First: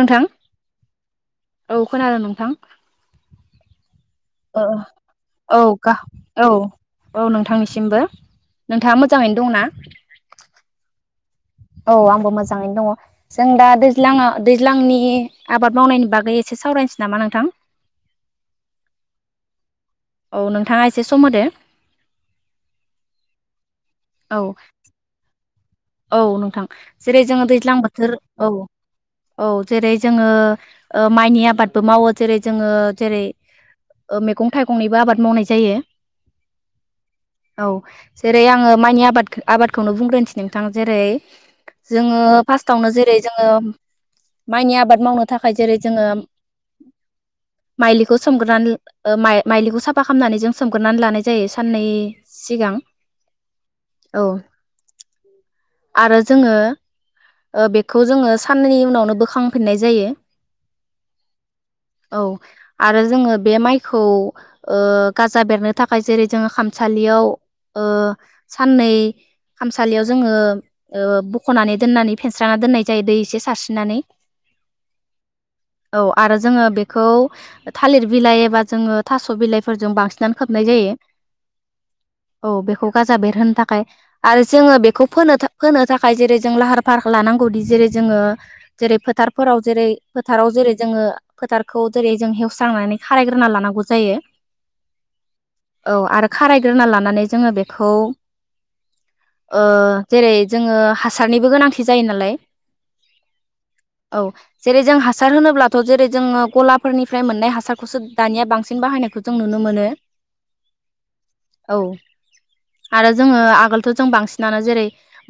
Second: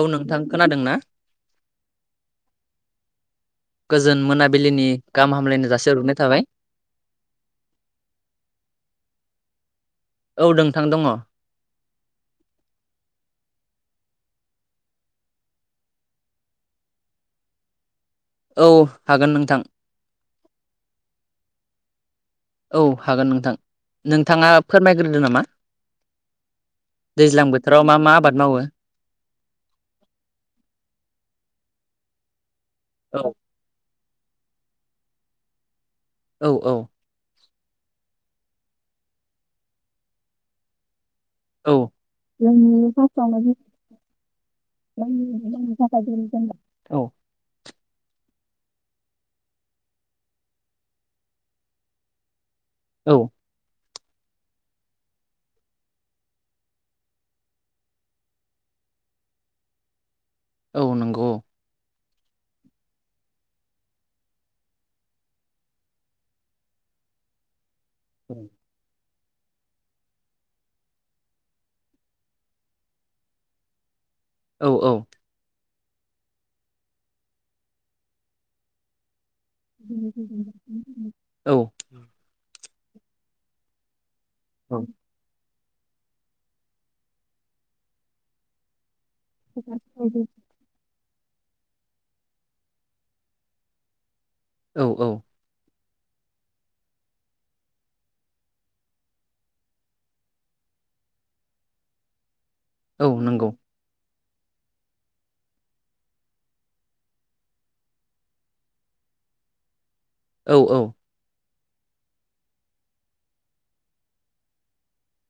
औ नोंथां खोनादों ना? औ खोनादों नोंथां। गोजोन ओ मोनाबिलिनि गाहाम औ हामलायनाय गा जासिहरग्रोनाय थाबाय। औ नोंथांनिसिमबो। नोंथाङा मोजाङैनो दंना? औ नोंथां दङ औ आंबो मोजाङैनो दङ जों दा दैज्लाङा दैज्लांनि आबाद मावनायनि बागै एसे सावरायनोसै नामा नोंथां? औ हागोन नोंथां। औ नोंथाङा एसे सम होदो। औ हागोन नोंथां औ नोंथाङा फोरमायग्रोदो नामा। औ नोंथां जेरै जोङो दैज्लां बोथोराव मा मा बोथोर आबाद औ मावो? औ जेरै जोङो ओ माइनि आबाद बो मावो जेरै जोङो जेरै औ मैगं थाइगंनिबो आबाद मावनाय जायो। औ औ औ जेरै आङो माइनि आबाद आबादखौनो बुंग्रोनोसै नोंथां जेरै औ जोङो फार्स्टावनो जेरै जोङो माइनि आबाद मावनो थाखाय जेरै जोङो औ माइलिखौ सोमगोरोनानै मा-माइलिखौ साफा खालामनानै जों सोमगोरोनानै लानाय जायो साननै सिगां औ औ आरो जोङो ओ बेखौ जोङो साननैनि उनावनो बोखांफिननाय जायो। औ नंगौ। औ आरो जोङो बे माइखौ ओ गाजा बेरनो थाखाय जेरै जोङो खामसा सालियाव ओ औ साननै खाम सालियाव जोङो ओ बख'नानै दोननानै फेनस्रा दोननाय जायो दै एसे सारस्रिनानै। औ औ औ आरो जोङो बेखौ थालिर बिलाइ एबा जोङो थस' बिलाइजों बांसिननानै खोबनाय जायो औ औ बेख खौ गाजा बेरहोनो थाखाय आरो जोङो बेखौ फोनो था फोनो थाखाय जेरै जों लाहार फाहार लानांगौदि जेरै जोङो जेरै फोथारफोराव जेरै फोथाराव जेरै जोङो फोथारखौ जेरै जों हेवस्रांनानै खारायग्रोना लानांगौ जायो। औ औ औ आरो खारायग्रोना लानानै जोङो बेखौ ओ जेरै जोङो हासारनिबो गोनांथि जायो नालाय। औ नंगौ औ जेरै जों हासार होनोब्लाथ' जेरै जोङो गलाफोरनिफ्राय मोननाय हासारखौसो दानिया बांसिन बाहाय नायखौ जों नुनो मोनो। औ औ औ आरो जोङो आगोलथ' जों बांसिन नानो जेरै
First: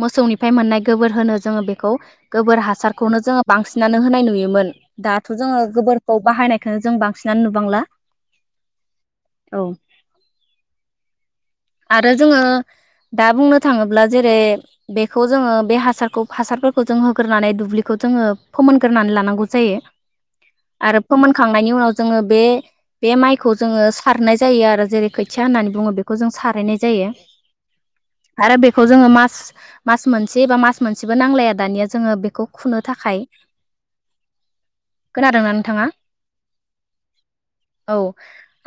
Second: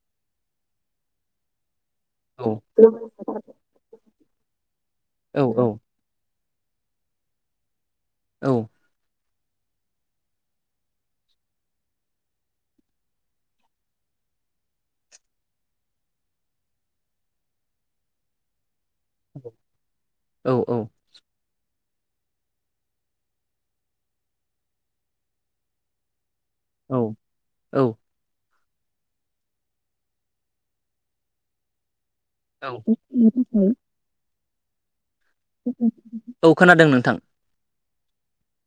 मोसौनिफ्राय मोननाय गोबोर होनो जोङो बे खौ गोबोर हासारखौनो जोङो बांसिनानो होनाय नुयोमोन दाथ' औ जोङो औ गोबोरखौ बाहायनाय खोंनो जों बांसिनानो नुबांला। औ औ आरो जोङो दा बुंनो थाङोब्ला जेरै बेखौ जोङो बे हासारखौ हासारफोरखौ जों होग्रोनानै दुब्लिखो जोङो फोमोनग्रोनानै लानांगौ जायो आरो फोनखांनायनि उनाव जोङो बे बे माइखौ जोङो सारनाय जायो आरो जेरै खोथिया होननानै बुङो बेखौ जों गायनाय औ जायो औ। आरो बेफ फोरखौ जोङो मास मास मोनसे बा मास मोनसेबो नांलाया दानिया जोङो बेख खौ खुनो थाखाय। खोनादोंना नोंथाङा औ खोनादों नोंथां। औ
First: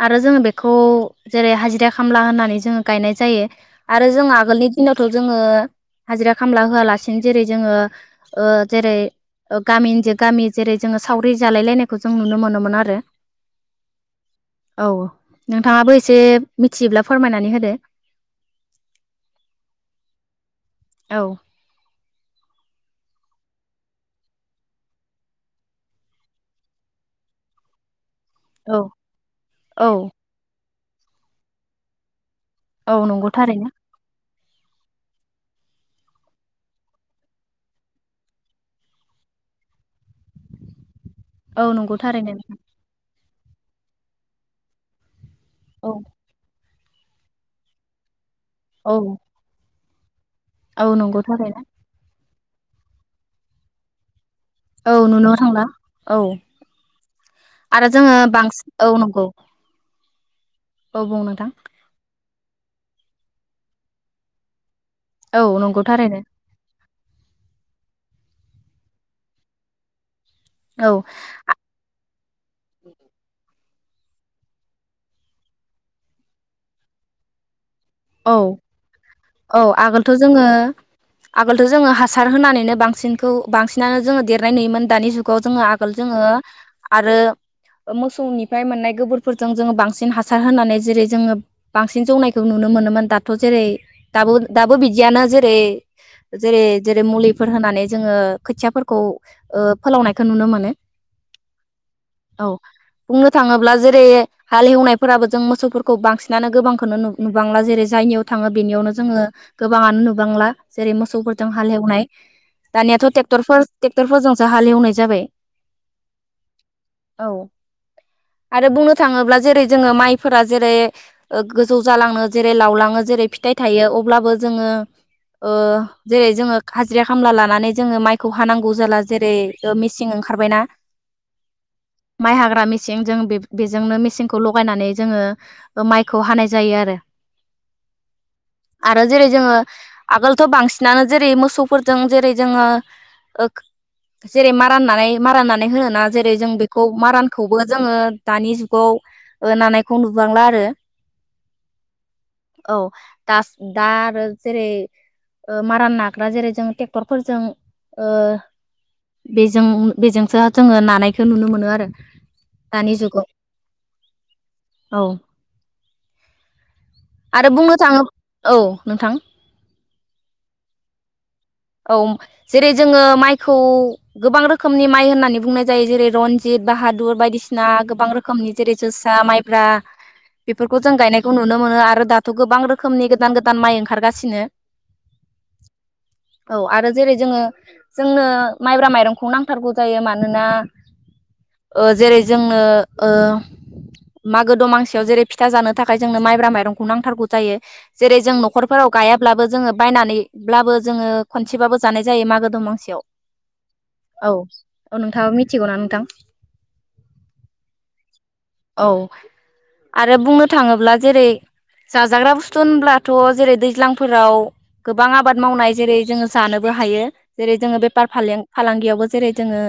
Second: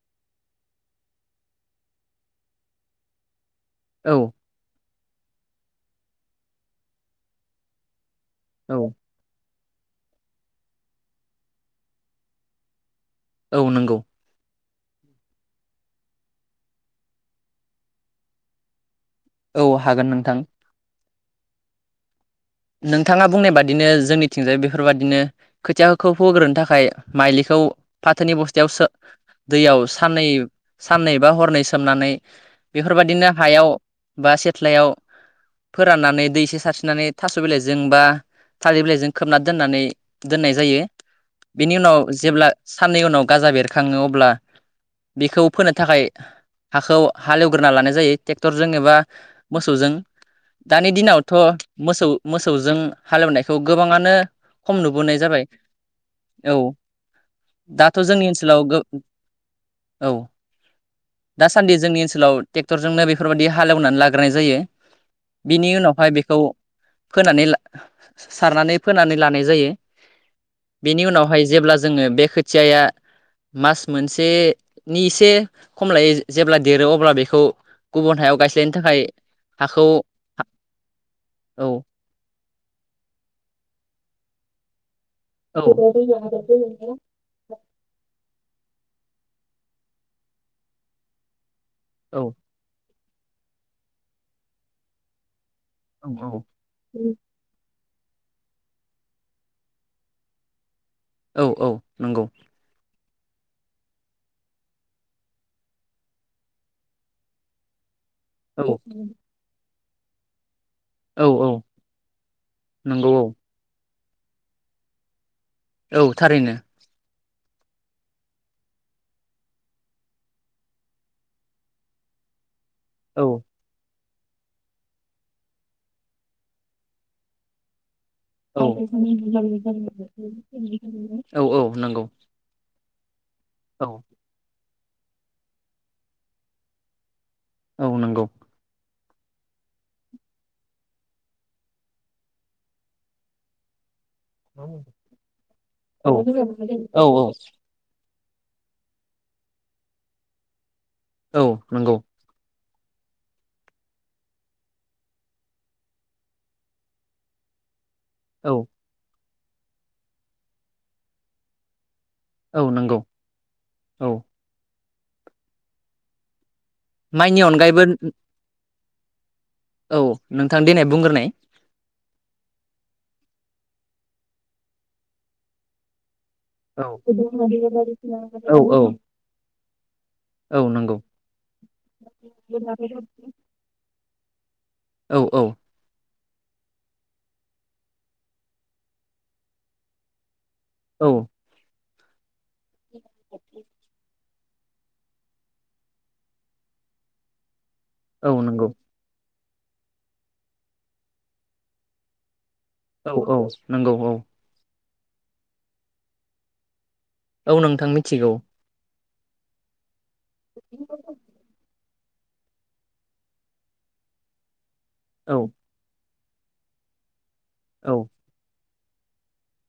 आरो जोङो बेखौ जेरै हाजिरा खामला होननानै जोङो गायनाय जायो। आरो जों औ आगोलनि दिनावथ' जोङो हाजिरा खामला होआलासिनो जेरै जोङो ओ औ जेरै ओ गामिनिजों गामि जेरै जोङो सावरि जालायलायनायखौ जों नुनो मोनोमोन आरो। औ नंगौ। औ नोंथाङाबो एसे मिथियोब्ला फोरमायनानै होदो। औ हागोन नोंथां। औ। नोंथाङा बुंनाय बादिनो जोंनिथिंजाय बेफोरबादिनो खोथियाखौ फोग्रोनो थाखाय माइलिखौ फाथोनि बस्थायाव औ सो दैयाव औ साननै साननै बा हरनै सोमनानै औ नंगौ बेफोरबायादिनो थारैनो हायाव बा सेथ्लायाव फोराननानै दै एसे सारस्रिनानै थास' बिलाइजों बा थालिर बिलाइजों खोबना दोननानै दोननाय जायो। औ बेनि नंगौ उनाव थारैनो जेब्ला नोंथां। साननै उनाव गाजा बेरखाङो अब्ला। बेखौ फोनो औ थाखाय हाखौ हालेवग्रोना लानाय जायो ट्रेक्टरजों औ एबा मोसौजों। औ दानि नंगौ दिनावथ' थारैनो मोसौ मोसौजों हालेवनायखौ गोबाङानो खम औ नुबोनाय नुनो जाबाय थांला औ। आरो दाथ' जोङो जोंनि ओनसोलाव बांसिन गो औ नंगौ औ औ बुं नोंथां दासान्दि जोंनि ओनसोलाव टेक्टरजोंनो बेफोरबायाददि हालेवनानै लाग्रोनाय जायो। औ बिनि नंगौ उनावहाय थारैनो बेखौ फोनानै ला सारनानै फोनानै लानाय जायो। औ बेनि उनावहाय जेब्ला जोङो बे खोथियाया मास मोनसेनि एसे खम लायो जेब्ला देरो अब्ला बेखौ गुबुन औ हायाव गायस्लायनो थाखाय औ हाखौ आगोलथ' जोङो आगोल औ जोङो हासार होनानैनो बांसिनखौ बांसिनानो जोङो देरनाय नुोमोन दानि जुग खो औ जोङो आगोल जोङो आरो मोसौनि फ्राय मोननाय गोबोरफोरजों जोङो बांसिन हासार होनानै जेरै जोङो बांसिन औ जौनायखौ नु मोनोमोन दाथ' जेरै दाबो दाबो बिथिंयावनो जे रै औ जेरै जेरै मुलिफोर होनानै जोङो खोथियाफोरखौ फोलावनायखौ नुनो मोनो औ औ नंगौ। औ बुंनो थाङोब्ला जेरै हाल एवनायफोराबो जों मोसौफोरखौ बांसिनानो गोबांखौनो नुबोयो नुबांला जेरै जायनियाव थाङो औ बेनियावनो जोङो गोबाङानो नुबांला। जेरै औ औ मोसौफोरजों हालेवनाय दानियाथ' नंगौ औ ट्रेक्टरफोर ट्रेक्टरफोरजोंसो हालेवनाय जाबाय। औ थारैनो। औ आरो बुंनो थाङोब्ला जेरै जोङो माइफोरा जेरै गोजौ जालाङो जेरै लावलाङो औ जेरै फिथाइ थायो अ अल्बाबो जोंडो़ ओ जेरै जोंगोन खामला लानानै माइ खौ औ हानांगौ जाला जेरै मिसिं ओंखारबायना। औ औ नंगौ माइ हाग्रा मेसिं जों बे औ बेजोंनो मेसिनखौ लगायनानै जोङो माइखौ हानाय जायो आरो। औ नंगौ। आरो जेरै जोङो आगोलथ' बांसिनानो जेरै मोसौफोरजों जेरै जोङो ओ जेरै मारान नानै माराननानै होनना औ जेरै जों बेखौ औ मारानखौबो जोङो दानि जुगाव नानायखौ नुबांला आरो औ नंगौ। औ दा दा आरो जेरै मारा नाग्रा जेरै जों ट्रेक्टरफोरजों औ बेजों बेजोंसो जोङो नानायखौ नुनो मोनो आरो औ दानि नंगौ जुगाव औ। औ। माइनि आरो बुंनो अनगायैबो थाङोब्ला औ नोंथां। औ नोंथां दिनै बुंग्रोनाय। जेरै जोङो माइखौ गोबां रोखोमनि माइ होननानै बुंनाय जायो जेरै रन जित औ बाहादुर बायदिसिना गोबां रोखोमनि औ जेरै औ जोसा माइब्रा औ बेफोरखौ जों नंगौ गायनायखौ नुनो मोनो आरो दाथ' गोबां रोखोमनि गोदान गोदान माइ ओंखारगासिनो। औ औ। औ आरो जेरै जोङो जोंनो माइब्रा माइरंखौ नांथारगौ जायो मानोना औ। ओ जेरै जोंनो मागो दमासियाव जेरै फिथा जानो थाखाय जोंनो माइब्रा माइरंखौ नांथारगौ जायो जेरै औ जों नंगौ न'खरफोराव गाया ब्लाबो जोङो बायनानैब्लाबो जोङो खनसेबाबो जानाय जायो मागो दमासियाव औ औ नंगौ औ औ नोंथाङा मिथिगौ ना नोंथां? औ नोंथां मिथिगौ। औ आरो बुंनो थाङोब्ला जेरै जाजाग्रा बुस्थु होनब्लाथ' जेरै दैज्लांफोराव गोबां औ आबाद मावनाय जेरै जोङो जानोबो हायो जेरै जोङो औ बेफार फालें फालांगियावबो जेरै जोङो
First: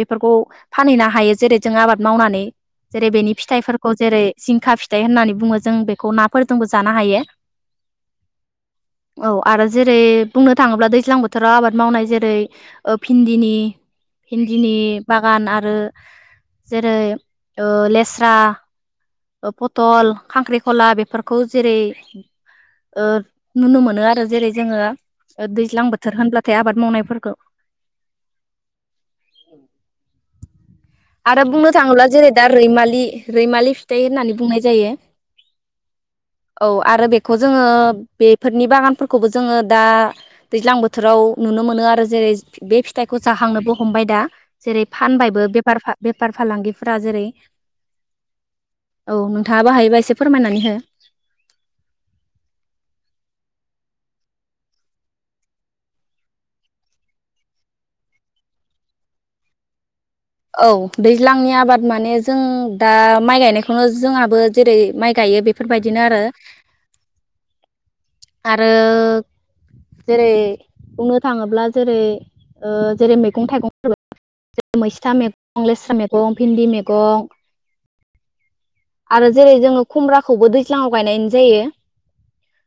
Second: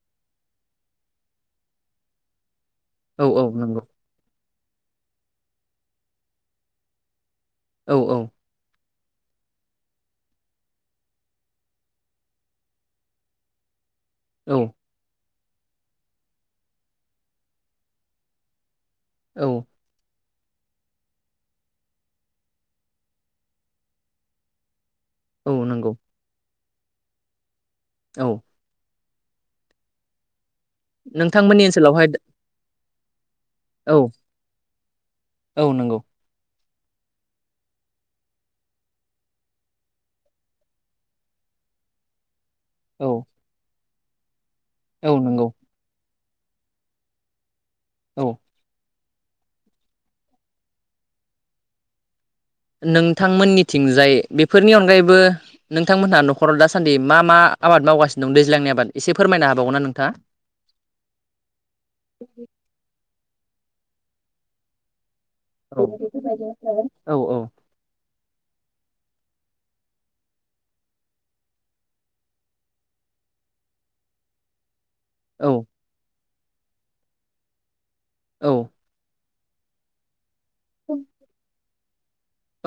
बेफोरखौ फानहैनो हायो जेरै जों आबाद मावनानै जेरै औ बेनि औ नंगौ फिथाइफोरखौ जेरै जिंखा फिथाइ होननानै बुङो जों बेखौ नाफोरजोंबो जानो हायो। औ औ। औ आरो जेरै बुंनो थाङोब्ला दैज्लां बोथोराव आबाद मावनाय जेरै ओ भिन्दिनि औ भिन्दिनि बा बागान आरो जेरै ओ लेस्रा औ पतल खांख्रिखला बेफोरखौ जेरै ओ नुनो मोनो आरो जेरै जोङो औ दैज्लां नंगौ बोथोर होनब्लाथाय आबाद मावनायफोरखौ औ। [inaudible] आरो नोंथांमोननि बुंनो थाङोला ओनसोलावहाय जेरै दा रैमालि लि रैमालि औ फिथाइ होननानै बुंनाय जायो। औ नंगौ औ आरो बेखौ जोङो बेफोरनि बागानफोरखौबो जोङो दा दैज्लां बोथोराव नुनो नुनो मोनो आरो जेरै बे औ फिथाइखौ जाहांनोबो हमबाय दा। जेरै औ फानबायबो नंगौ बेफार फा बेफार फालांगिफोरा जेरै औ। औ नोंथाङाबो हायोबा एसे फोरमायनानै हो। नोंथांमोननिथिंजाय बेफोरनि अनगायैबो नोंथांमोनहा न'खराव दासान्दि मा मा आबाद मावगासिनो दं दैज्लांनि आबाद एसे फोरमायना हाबावगोना नोंथाङा? औ दैज्लांनि आबाद माने जों दा माइ गायनायखौनो जोंहाबो जेरै माइ गायो औ बेफोरबायदिनो आरो औ आरो जेरै बुंनो थाङोब्ला जेरै ओ जेरै मैगं थाइगंफोर मैस्था औ मैगं लेस्रा मैगं भिन्दि मैगं औ। आरो जेरै जोङो खुमब्राखौबो दैज्लाङाव गायनाय जायो‌।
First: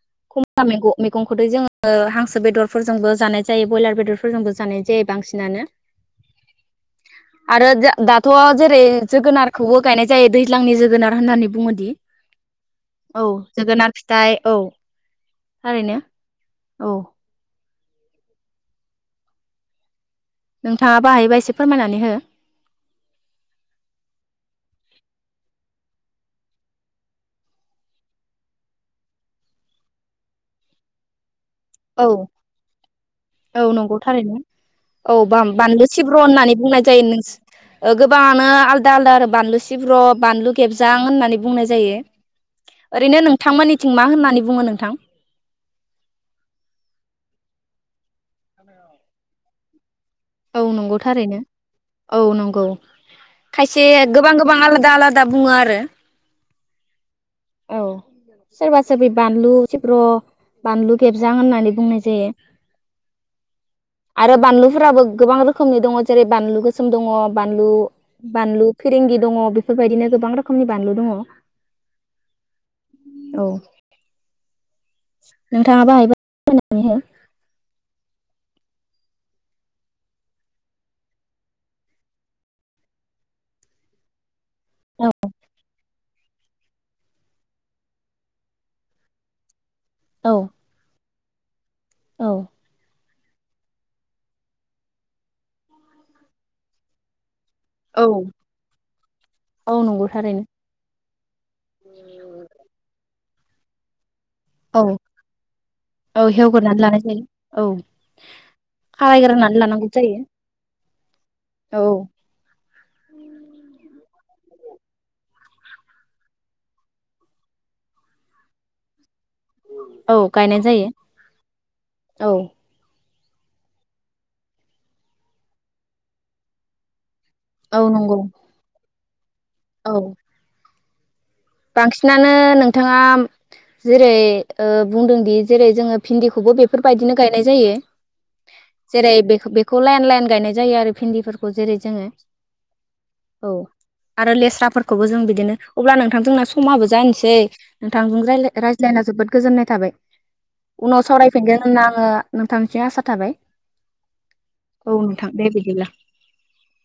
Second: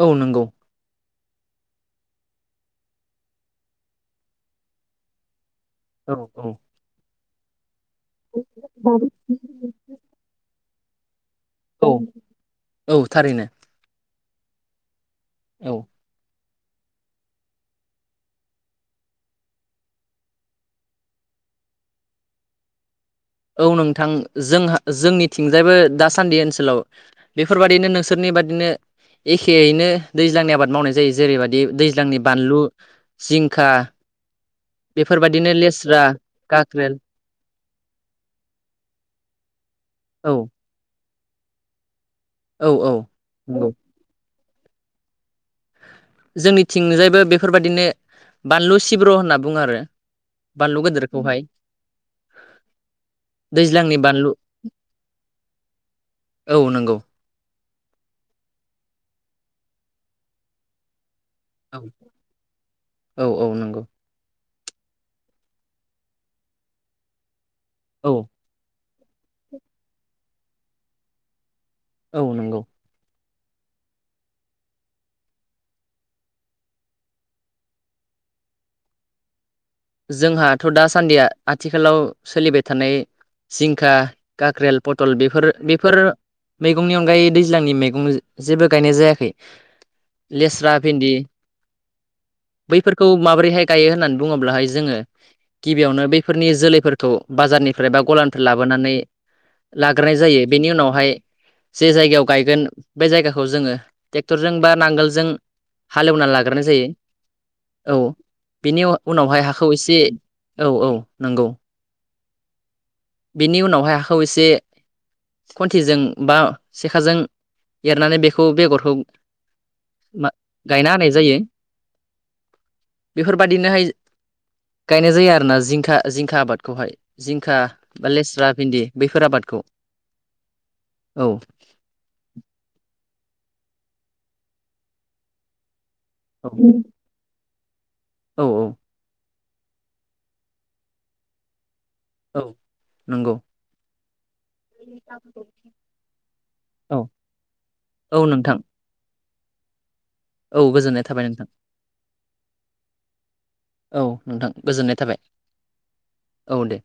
औ नंगौ। [unintelligible] मैगंखौ दै जोङो हांसो बेदरफोरजोंबो जानाय जायो बयलार बेदरफोरजोंबो जानाय जायो बांसिनानो औ औ। आरो दाथ' जेरै जोगोनारखौबो गायनाय जायो दैज्लांनि जोगोनार होननानै बुङोदि औ औ जोगोनार फिथ थाइ औ औ थारैनो औ‌। नोंथाङाबो हायोबा एसे फोरमायनानै हो। औ नोंथां जोंहा जोंनिथिंजायबो दासान्दि ओनसोलाव बेफोरबायदिनो नोंसोरनि बादिनो एखेैयैनो दैज्लांनि आबाद मावनाय जायो जेरैबादि दै औ दैज्लांनि बानलु औ जिंखा नंगौ थारैनो औ बाम बेफोरबायदिनो बानलु लेस्रा सिब्र' होननानै बुंनाय काक्रेल जायो। नोंस ओ गोबाङानो आलदा आलदा आरो बानलु सिब्र', औ बानलु गेबजां होननानै बुंनाय जायो। औ औ ओरैनो नंगौ नोंथांमोननिथिं मा होननानै बुङो नोंथां? जोंनिथिंजायबो बेफोरबादिनो बानलु सिब्र' होनना बुङो आरो। औ बानलु नंगौ थारैनो गोदोरखौहाय। औ नंगौ। दैज्लांनि खायसेगोबां बानलु गोबां आलादा आलादा बुङो आरो। औ नंगौ। औ सोरबा सोरबि बानलु सिब्र', बानलु खेबजां होननानै बुंनाय जायो औ औ नंगौ आरो बानलुफोराबो गोबां रोखोमनि दङ जेरै बानलु गोसोम दङ, बानलु औ बानलु फिरिंगि दङ बेफोरबायदिनो गोबां रोखोमनि बानलु दङ। औ नंगौ औ। नोंथाङाबो हायोबा [inaudible] नानै हो। जोंहाथ' दासान्दिया आथिखालाव सोलिबाय थानाय जिंखा काक्रेल, पटल बेफोर बेफोर मैगंनि अनगायै दैज्लांनि मैगं जेबो गायनाय जायाखै। औ लेस्रा, भिन्दि औ बैफोरखौ माबोरैहाय गायो होननानै बुङोब्लाहाय जोङो गिबियावनो बैफोरनि जोलैफोरखौ बाजारनिफ्राय बा औ गलानिफ्राय लाबोनानै औ नंगौ लाग्रोनाय जायो। थारैनो बेनि उनावहाय जे जायगायाव गायगोन बे जायगाखौ जोङो टेक्टरजों बा औ नांगोलजों औ हालेवनानै लाग्रोनाय हेवग्रोनानै जायो। लानाय जायो औ बिनि उनावहाय हा खारायग्रोनानै खौ लानांगौ एसे जायो औ औ नंगौ। औ बेनि उनावहाय हाखौ एसे खन्थिजों बा सेखाजों एरनानै बेखौ बेगरखौ औ मा गायनाय गायना होनाय जायो। औ बेफोरबादिनोहाय गायनाय जायो आरो ना जिंखा जिंखा आबादखौहाय। जिंखा औ बा नंगौ लेस्रा भिन्दि बैफोर आबाद औ। औ। बांसिनानो नोंथाङा जेरै ओ बुंदोंदि जेरै जोङो औ भिन्दिखौबो बेफोरबायदिनो गायनाय जायो। औ जेरै बे बेखौ लाइन लाइन गायनाय जायो आरो भिन्दिफोरखौ जेरै जोङो औ नंगौ औ। आरो लेस्राफोरखौबो जों बिदिनो, अब्ला नोंथांजोंना समाबो औ जानोसै औ नोंथांजों नोंथां रायलाय रायज्लायला जोबोद गोजोननाय थाबाय। औ गोजोननाय उनाव थाबाय नोंथां सावरायफिनगोन होनना आङो नोंथांनिसिम आसा थाबाय। औ नोंथां गोजोननाय औ थाबाय। नोंथां दे बिदिब्ला। औ दे।